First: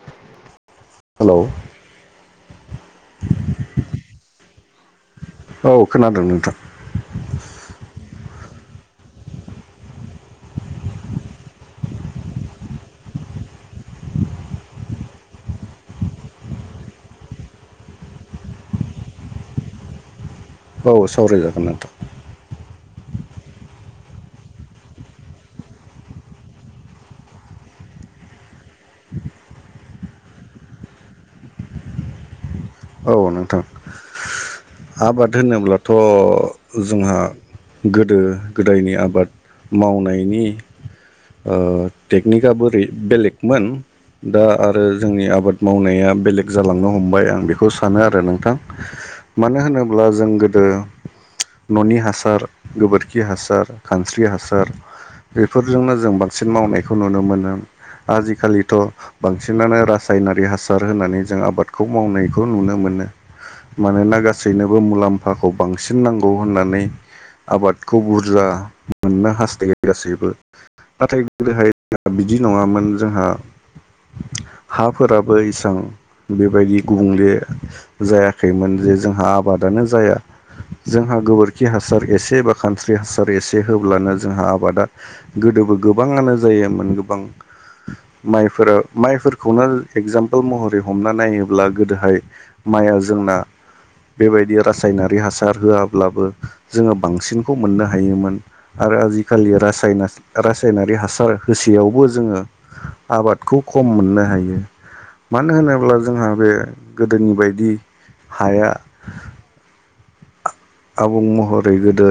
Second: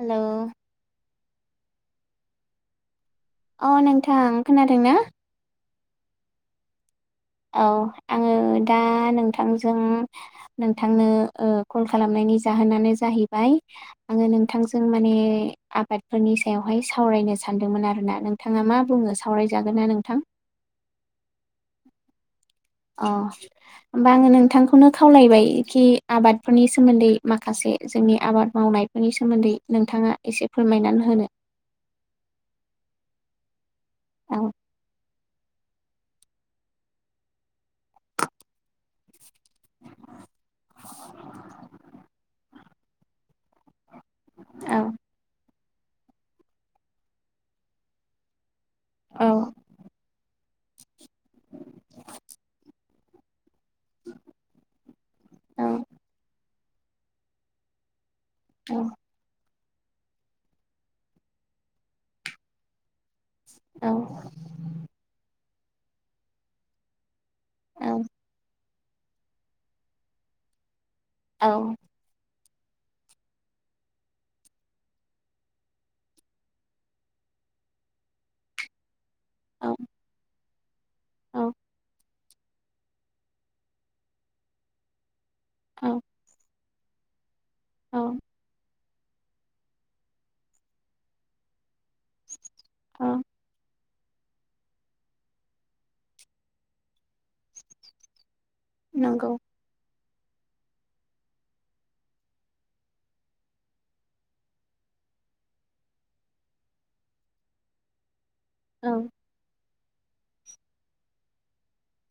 Hello hello अ, नोंथां खोनादों ना? औव खोनादों नोंथां । औव, आंङो दा नोंथांजों नोंथांनो ओ कल खालामनायनि नि जाहोनानो जाहैबाय, आंङो नोंथांजों माने आबादफोरनि सायावहाय सावराय होननै सानदोंमोन आरो ना? नोंथांङा मा बुंङो सावराय जागोन ना नोंथां? औव, सावराय जागोन नोंथां । अ, होमबा आंङो नोंथांखौनो खावलायबाय खि आबादफोरनि सोमोन्दै माखासे जोंनि आबाद मावनायफोरनि सोमोन्दै नोंथांङा एसे फोरमायनानै होनो । [inaudible] औव । औव । आबाद होनोब्लाथ' जोंहा, गोदो-गोदायनि आबाद मावनायनि ओ टेकनिकआ बोरै बेलेग मोन दा औ आरो जोंनि आबाद मावनाया बेलेग जालांनो हमबाय आं बेखौ सानो आरो नोंथां। औ मानो होनोब्ला जों गो दो न'नि हासार, गोबोरखि हासार, खानस्रि हासार औ बेफोरजोंनो जों बांसिन मावनायखौ नुनो मोनो । औ आजि-खालिथ' बां सिनानो रासायनारि हासार होनानै जों आबादखौ मावनायखौ नुनो मोनो। औ मानोना गासैनोबो मुलाम्फाखौ बांसिन नांगौ होननानै आबादखौ बुरजा मोननो हास्थायो गासैबो । नाथाय गोदो हाय औ जों [unintelligible] बिदि नङामोन जोंहा । हा फोराबो इसां बेबायदि गुबुंले, जायाखैमोन । जे हा आबादानो जाया । जोंहा औ गोबोरखि हासार एसे बा खानस्रि हासार एसे होब्लानो जोंहा आबादा गोदोबो गोबांङानो जायामोन । गोबां औ माइफोरा माइफोरखौनो एगजामपुल महरै हमना नायोब्ला गोदोहाय, माइआ औ जोंना बेबायदि रासायनारि हासार होआब्लाबो जोंङो बांसिनखौ मोननो हायोमोन । आरो नंगौ आजि-खालि रासायना [unintelligible] रासायनारि हासार होसेयावबो जोंङो आबादखौ खम मोननो हायो । मानो होनोब्ला, जोंहा बे गोदोनि बायदि हाया औ आबुं महरै गोदो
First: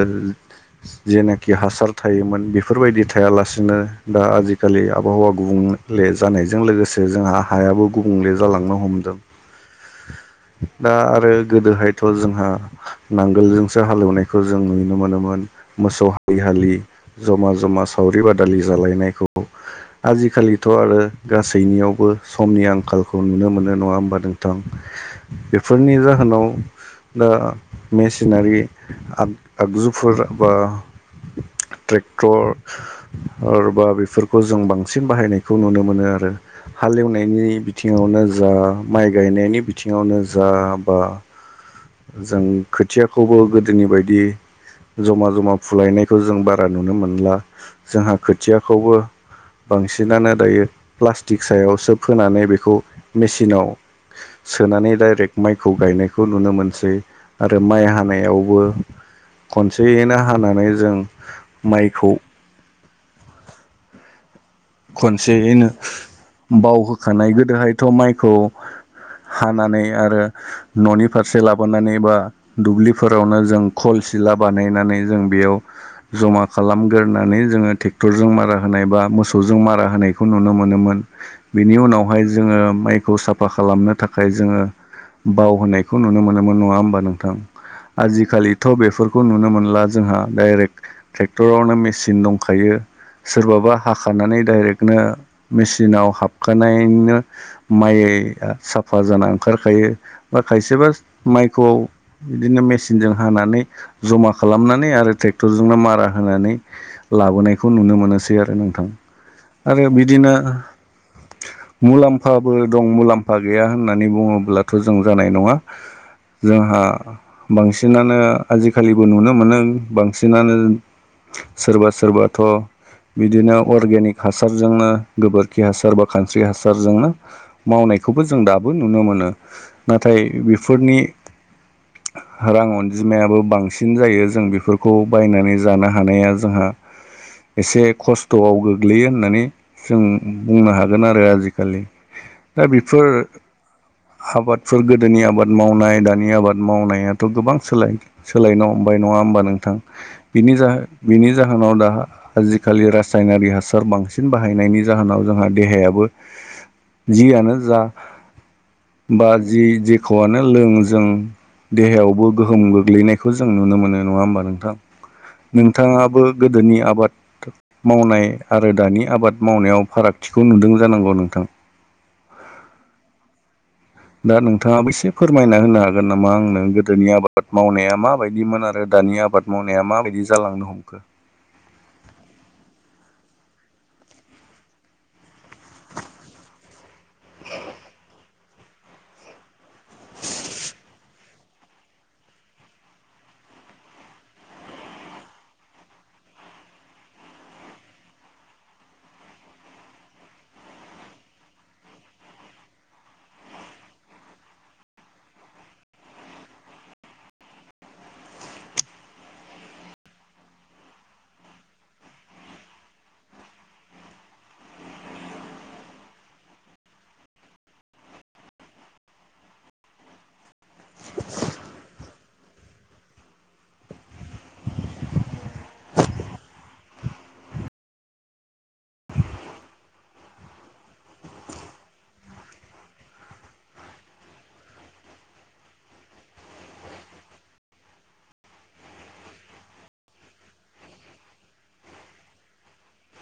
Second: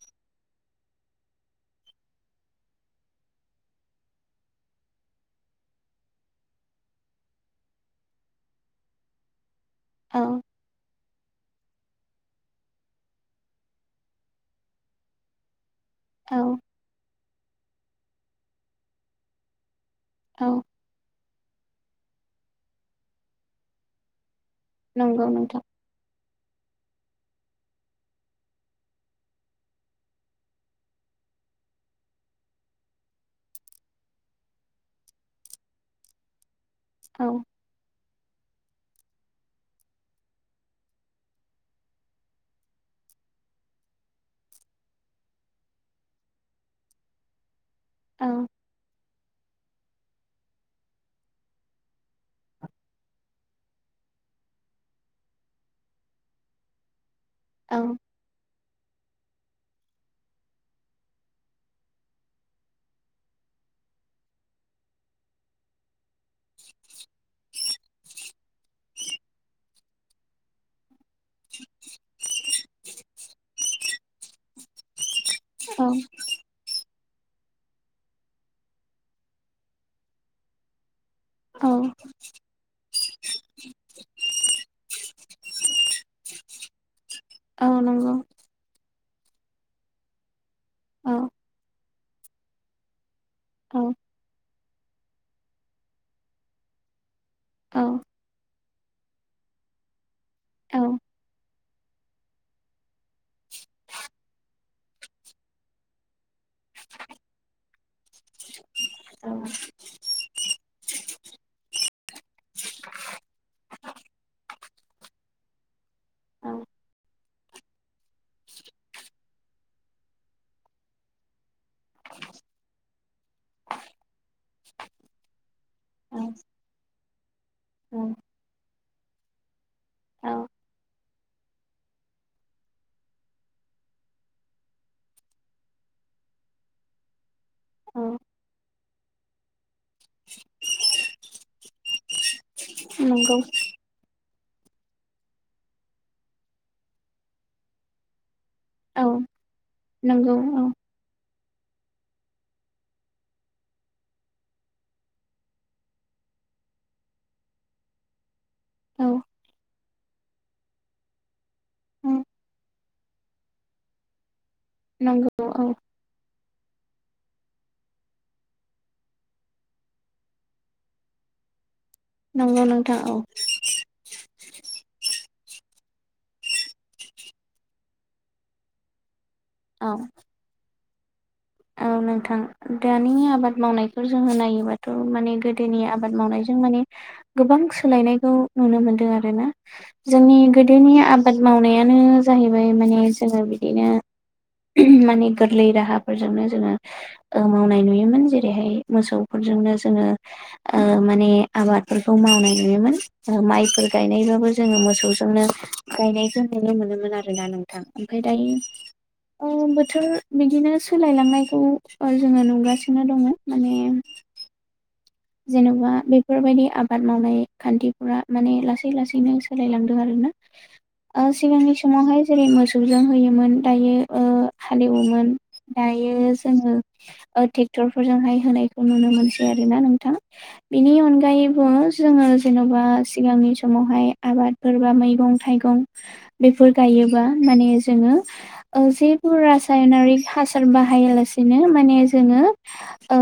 जेनाखि हासार थायोमोन बेफोरबायदि थायालासिनो दा आजि-खालि आब-हावा गुबुं ले जानायजों लोगोसे जोंहा हायाबो गुबुंले जालांनो हमदों । औ दा आरो गोदोहायथ' जोंहा नांगौ [unintelligible] नांगोलजोंसो हाल हेवनायखौ जों नुनो मोनोमोन, मोसौ हलि- औ हालि जमा-जमा, सावरि-बादालि जालाय नायखौ । औ आजि-खालिथ' आरो गासैनियावबो समनि आंखालखौ नुनो मोनो नङा होमबा? नंगौ नोंथां बेफोरनि जाहोनाव दा मेसिनारि आग आगजुफोर बा ट्रेक्टर आरबा बेफोरखौ जों बांसिन बाहायनायखौ नुनो मोनो आरो औ हालेवनायनि बिथिङावनो जा माइ गायनायनि बिथिङावनो जा बा जों खोथियाखौबो गोदोनि बायदि जमा जमा फुलायनायखौ जों बारा नुनो मोनला जोंहा औ खोथियाखौबो बांसिनानो दायो प्लास्टिक सायावसो फोनानै बेखौ मेसिनाव सोनानै डाइरेक माइखौ गायनायखौ नुनो मोनसै आरो औ माइ हानायावबो खनसेयैनो हानानै जों माइखौ खनसेयैनो बाव होखानाय गोदोहायथ' माइखौ हानानै आरो न'नि फारसे लाबोनानै बा दुब्लिफोरावनो जों खल सिला बानायनानै जों बेयाव औ जमा खालामगोरनानै जोङो ट्रेक्टरजों मारा होनाय बा मोस सौजों मारा होनायखौ नुनो मोनोमोन औ बेनि उनावहाय जोङो माइ खौ साफा खालामनो थाखाय जोङो बाव होनायखौ नुनो मोनोमोन नङा होमबा नों थां औ नंगौ आजिखालिथ' बेफोर खौ नुनो मोनला जोंहा डाइरेक औ ट्रेक्टरावनो मेसिन देखायो सोरबाबा औ हा नै डाइरेकनो मेसिनाव हाबखानायनो औ माइ या सा फा जाना ओंखारखायो बा औ खायसेबा माइखौ बिदिनो मेसिनजों हानानै जमा खालामनानै आरो ट्रेक्टरजोंनो मारा होनानै लाबोनायखौ नुनो मोनोसै आरो नोंथां आरो बिदिनो मुलाम्फाबो दं मुलाम्फा गैया होननानै बुङोब्लाथ' जों जानाय नङा औ जोंहा बांसिनानो आजिखालिबो नुनो मोनो बांसिनानो सोरबा सोरबाथ' बिदिनो अर्गेनिक हासारजोंनो गोबोरखि हासार बा खानस्रि हासारजोंनो मावनायखौबो जों दा बो नुनो मोनो नाथाय औ बेफोरनि रां अनजिमायाबो बांसिन जायो जों बेफोरखौ बायनानै जानो हानाया जोंहा [inaudible] एसे औ खस्थ'आव गोग्लैयो होननानै जों बुंनो हागोन आरो आ जिखालि दा बेफोर नंगौ आबादफोर गोदोनि आबाद मावनाय दानि आबाद मावनायाथ' गोबां सोलाय सोलायनो हमबाय औ नङा होमबा नों थां नंगौ बिनि औ जाहो बिनि जाहोनाव दा आजिखालि रा सायनारि हासार बांसिन बाहायनायनि जाहोनाव जोंहा देहायाबो जियानो जा औ बा जि जि खौआनो लों जों देहायावबो गोहोम गोग्लैनायखौ जों नुनो मोनो नङा होमबा नों थां नंगौ औ नोंथाङाबो गोदोनि आबाद मावनाय आरो दानि आबाद मावनायाव फारागथिखौ नुदों जानांगौ नोंथां नंगौ नोंथां औ दा नोंथाङाबो एसे फोरमायना होनो हागोन नामा आंनो गोदोनि आबाद मावनाया माबायदिमोन आरो दानि आबाद मावनाया औ माबायदि जालांनो हमखो औ नोंथां दानि आबाद मावनायखौ जोङो नायोबाथ' माने गोदोनि आबाद मावनायजों माने गोबां सोलायनायखौ नुनो मोनदों आरोना जोंनि गोदोनि आबाद मावनायानो जाहैबाय माने जोङो बिदिनो माने गोरलै राहा फोरजोंनो जोङो मावनाय नुयोमोन जेरैहाय मोसौफोरजोंनो जोङो माने आबादफोरखौ मावनाय नुयोमोन माइफोर गायनायबाबो जोङो मोसौजोंनो गायनायखौ नुनो मोनोमोन आरो ना नोंथां ओमफाय दायो ओ बोथोर बिदिनो सोलायलांनायखौ जोङो नुगासिनो दङ माने जेन'बा बेफोरबायदि आबाद मावनाय खान्थिफोरा माने लासै लासैनो सोलायलांदों आरो ना ओ सिगांनि समावहाय जेरै मोसौजों होयोमोन दायो हालेवोमोन दा रो जोङो ओ ट्रेक्टर फोरजोंहाय होनायखौ नुनो मोनसै आरो ना नोंथां। बिनि अनगायैबो जोङो जेन'बा सिगांनि समावहाय आबादफोर बा मैगं थाइ गं बेफोर गायोबा माने जोंङो ओ जेबो रासायनारि हासार बाहायालासिनो माने जोङो ओ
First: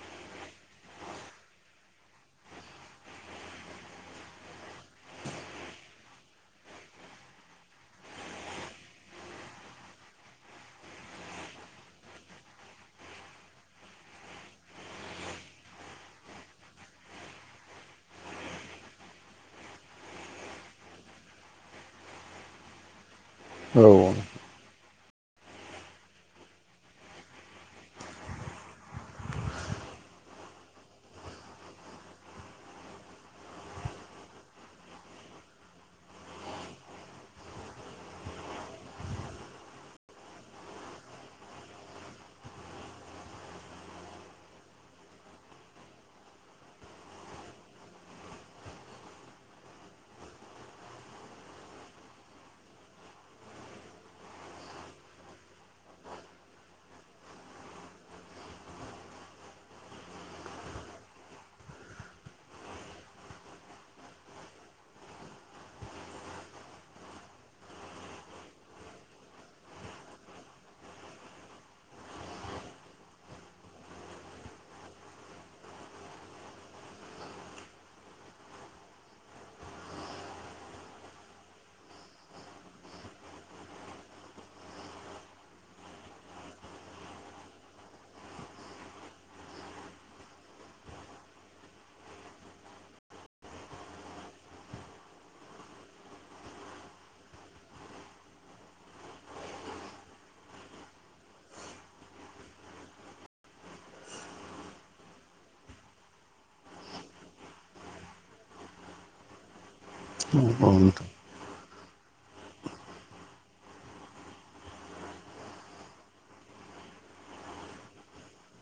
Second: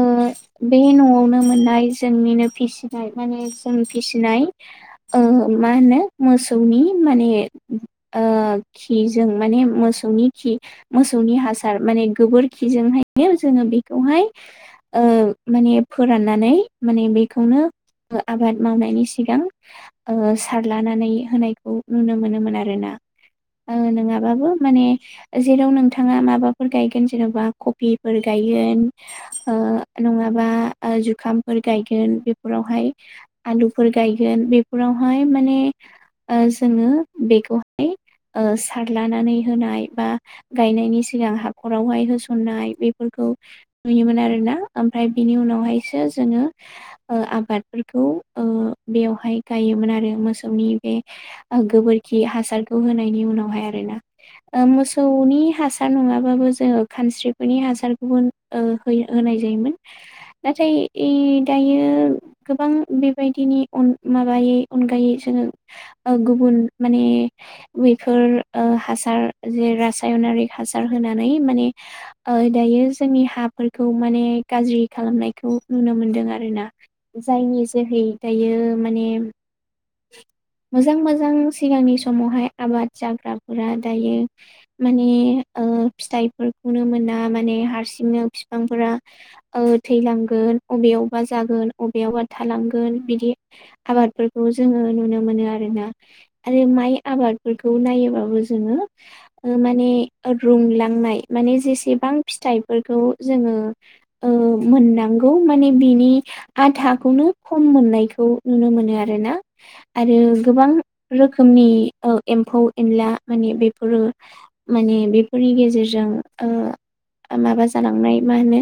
बे न'आवनो मोननाय जोंनिनो फिसिनाय माने जों फिसिनाय ओ मा होनो मोसौ नि माने ओ खिजो माने मोसौनि खि मोसौनि हासार माने गोबोरखिजोंहायनो जोङो बेखौहाय ओ माने फोराननानै माने बेखौनो ओ आबाद मावनायनि सिगां ओ सारलानानै होनायखौ नुनो मोनोमोन आरोना। औ गोबां नङाब्लाबो माने जेराव नोंथाङा माबाफोर गायगोन जेन'बा कपिफोर गायगोन ओ ओ नङाबा ओ जुखाम फोर गायगोन बेफोरावहाय आलुफोर गायगोन बेफोरावहाय माने ओ जोङो बेखौहाय ओ सारलानानै होनाय बा गायनायनि सिगां हाखरावहाय होसननाय बेफोर खौ नुयोमोन आरो ना। ओमफाय बिनि उनावहायसो जोङो ओ आबादफोरखौ ओ बेवहाय गायोमोन आरो मोसौनि बे ओ गोबोरखि हासारखौ होनायनि उनावहाय आरो ना। ओ मोसौनि हासार नङा बाबो जोङो खानस्रिफोरनि हासारखौ होन ओ होयो होनाय जायोमोन। नाथाय इ दायो गोबां बेबायदिनि अन माबायै अनगायै जोङो ओ गुबुन माने बेफोर ओ हासार जे रासायनारि हासार होनानै माने ओ दायो जोंनि हाफोरखौ माने गाज्रि खालामनायखौ नुनो मोनदों आरो ना। जायनि जोहै दायो माने मोजां मोजां सिगांनि समावहाय आबाद जाग्राफोरा दायो माने ओ फिथाइफोरखौनो मोना माने हारसिंनो फिफांफोरा ओ थैलांगो अबेयावबा जागोन अबेयावबा थालांगोन बिदि आबादफोर खौ जोङो नुनो मोनो आरो ना आरो माइ आबादफोरखौ नायोबाबो जोङो ओ माने रुंलांनाय माने जेसेबां फिथाइफोरखौ जोङो ओ ओ मोननांगौ माने बिनि आधाखौनो खम मोननायखौ नुनो मोनो आरो ना आरो गोबां नोंथां रोखोमनि ओ एम्फौ एनला माने बेफोरो माने बेफोरनि गेजेरजों ओ माबा जालांनाय मा होनो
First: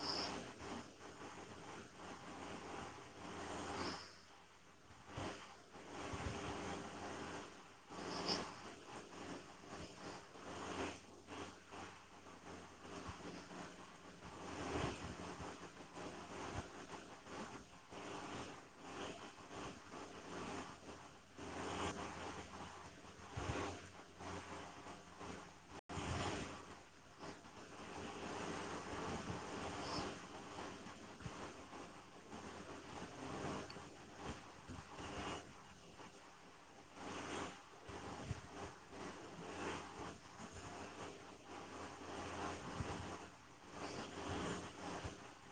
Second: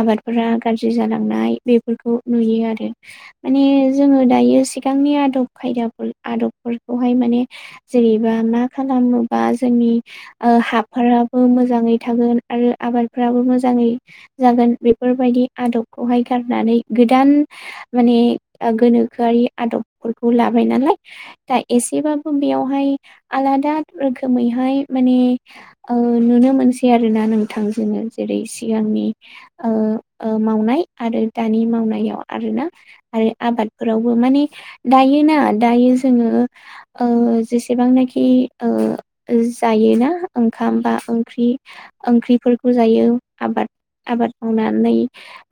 आबादफोरा गाज्रि जालांनाय बेफोरखौ नुयो आरो माने जोङो दायो [unintelligible] थांनि आदब खायदाफोर आदबफोरखौहाय माने जेनेबा मा खालामोबा जोंनि नि ओ हाफोराबो मोजाङै थागोन आरो आबादफ्राबो मोजाङै जागोन बेफोरबायदि आदबखौहाय गारनानै गोदान माने ओ गोनोखोआरि आदबफोरखौ लाबाय नालाय। दा एसेबाबो बेयावहाय आलादा रोखोमै नाय माने ओ नुनो मोनसै आरो ना नोंथां जोङो। जेरै सिगांनि ओ ओ मावनाय आरो दानि मावनायाव आरो ना आरो आबादफोरावबो मानि दायो ना दायो जोङो ओ जेसेबांनाखि ओ [unintelligible] जायो ना ओंखाम बा ओंख्रि ओंख्रिफोरखौ जायो आबाद आबाद मावनानै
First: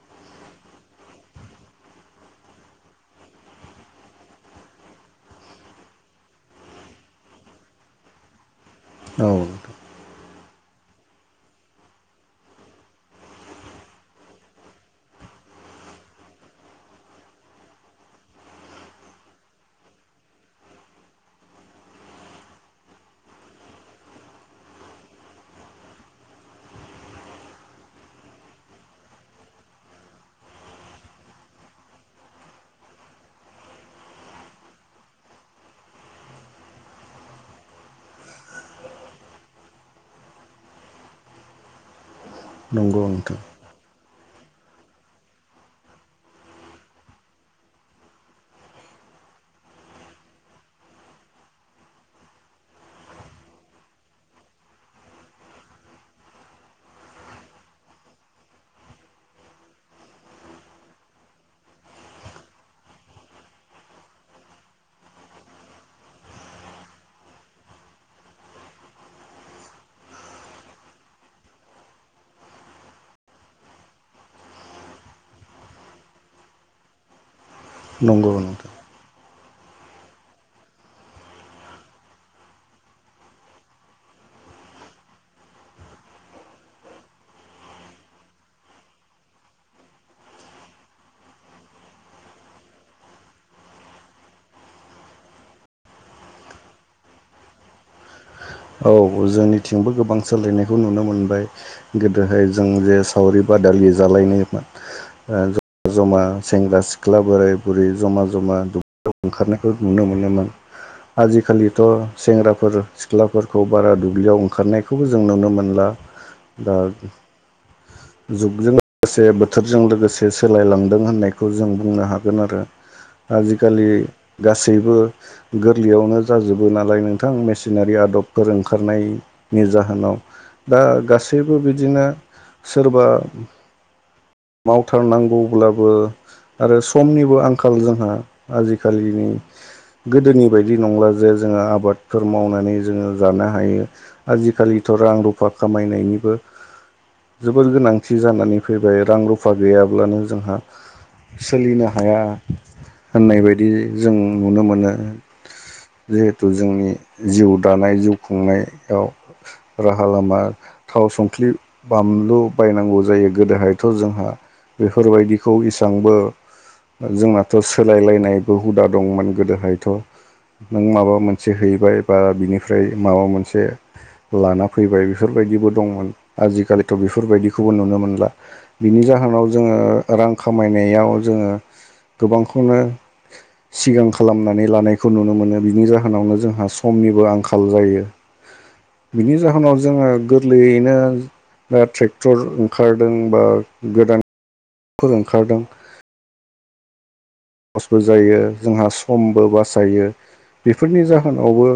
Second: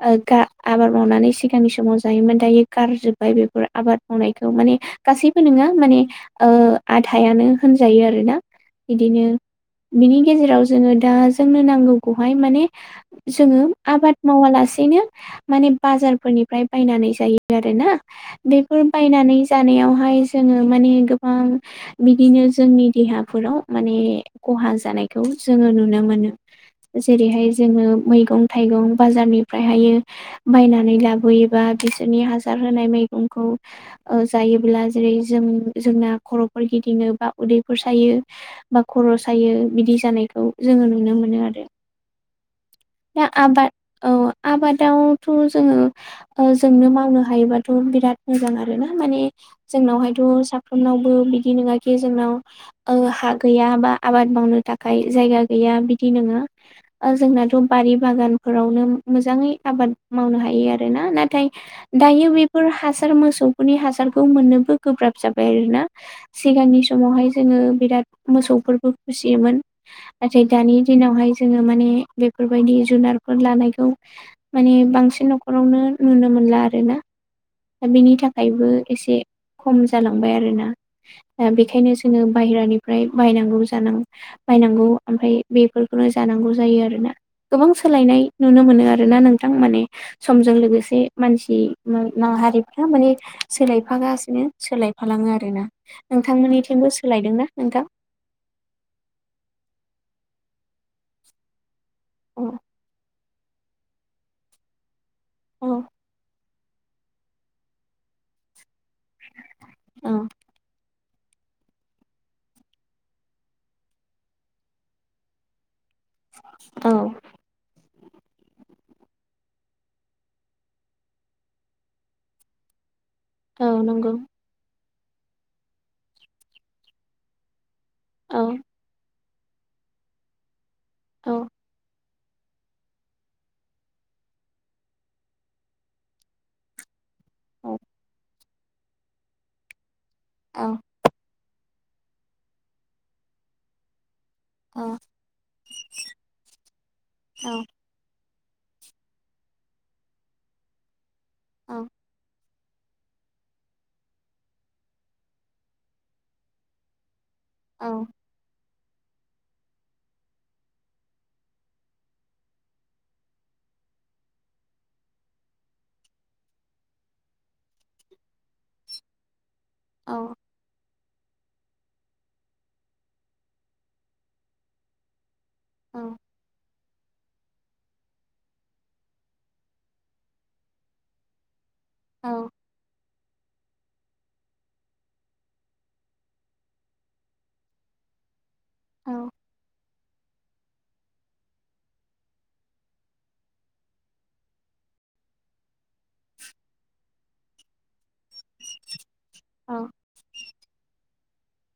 ओ गा आबाद मावनानै सिगांनि समाव जायोमोन दायो गारजोबबाय बेफोर आबाद मावनायखौ माने गासैबो नङा माने ओ आधायानो होनजायो आरो ना। बिदिनो औ नोंथां बिनि गेजेराव जोङो दा जोंनो नांगौखौहाय माने जोङो आबाद मावा लासेनो माने बाजारफोरनिफ्राय बायनानै जायो आरो ना। बेफोर बायनानै जानायावहाय जोङो माने गोबां बिदिनो जोंनि देहाफोर राव माने खहा जानायखौ जोङो नुनो मोनो। जेरैहाय जोङो मैगं थाइगं बाजारनिफ्रायहायो बायनानै लाबोयोबा बिसोरनि हासार होनाय मै गंखौ ओ जायोब्ला जेरै जों जोंना खर'फोर गिदिङो बा उदैफोर सायो बा खर' सायो बिदि जानायखौ जोङो नुनो मोनो आरो नंगौ दा नोंथां। आबाद औ आबादाव थ' जोङो ओ जोंनो मावनो हायोबा थ' बिराद मोजां आरो ना। माने जोंनावहायथ' साफ्रोमनावबो बिदि नङाखि जोंनाव ओ हा गैया बा आबाद मावनो थाखाय जायगा गैया बिदि नोङा। ओ जोंनाथ' बारि बागानफोरावनो मोजाङै आबाद मावनो हायो आरो ना। नाथाय दायो बे फोर हासार मोसौफोरनि हासारखौ मोननोबो गोब्राब जाबाय आरो ना। सिगांनि समावहाय जोङो ओ बिराद मोसौफोरखौ फिसियोमोन। नाथाय दानि दिनावहाय जोङो माने बेफोर बायदि जुनारफोर लानायखौ माने बांसिन नख'रावनो नुनो मोनला आरो ना। दा बेनि नंगौ थाखायबो नोंथां एसे खम जालांबाय आरोना दा बेखायनो जोङो बाहेरानिफ्राय बायनानै जानांगौ बायनांगौ ओमफ्राय बेफोरखौनो जानांगौ जायो आरोना गोबां सोलायनाय नुनो मोनो आरोना नोंथां माने समजों लोगोसे मानसि माहारिफ्रा माने सोलायफागासिनो सोलायफालाङो आरोना नोंथांमोननिथिंबो सोलाय दोंना नोंथां औ जोंनिथिंबो गोबां सोलायनायखौ नुनो मोनबाय औ गोदोहाय जों जे सावरि बादालि जालायनायमोन औ ओ जमा सेंग्रा सिख्ला बोराइ बुरै जमा जमा दुब्लियाव ओंखारनायखौ नुनो औ मोनोमोन आजिखालिथ' सेंग्राफोर सिख्लाफोरखौ बारा दुब्लियाव ओंखारनायखौबो जों नुनो मोनला औ [unintelligible] [inaudible] जुगजों लोगोसे बोथोरजों लोगोसे सोलायलांदों होननायखौ जों बुंनो हागोन आरो औ आजिखालि नंगौ गासैबो गोरलैयावनो जाजोबो नालाय नोंथां मेसिनारि आदब फोर औ ओंखारनायनि जाहोनाव दा औ गासैबो बिदिनो सोरबा मावथारनांगौब्लाबो आरो समनिबो औ आंखाल जोंहा आजिखालिनि गोदोनि बायदि औ नंला जे जोङो आ बादफोर मावनानै जोङो जानो हायो औ आजिखालिथ' रां रुफा खामायनायनिबो औ जोबोर गोनांथि जानानै फैबाय रां रुफा गैयाब्लानो जोंहा सोलिनो औ हाया होननाय बायदि जों नुनो मोनो जिहेथु जोंनि जिउ दानाय जुग [unintelligible] राहा लामा थाव संख्रि बानलु बायनांगौ जायो गोदोहायथ' जोंहा बेफोरबायदिखौ एसेबांबो जोंनाथ' सोलायलायनायबो हुदा दंमोन गोदोहाय औ थ' नों माबा मोनसे हैबाय बा बिनिफ्राय माबा मोनसे लाना फैबाय बेफोरबायदिबो दंमोन आजिखालि थ' बेफोरबायदिखौबो नुनो मोनला बिनि जाहोनाव जोङो रां खामायनायाव जोङो औ गोबांखौनो सिगां खालामनानै लानायखौ नुनो मोनो बिनि जाहोनावनो जोंहा समनिबो आं खाल जायो औ बिनि जाहोनाव जोङो गोरलैयैनो ट्रेक्टर ओंखारदों बा गोदान फोर ओखारदों लसबो जायो जोंहा समबो औ बासायो बेफोरनि जाहोनावबो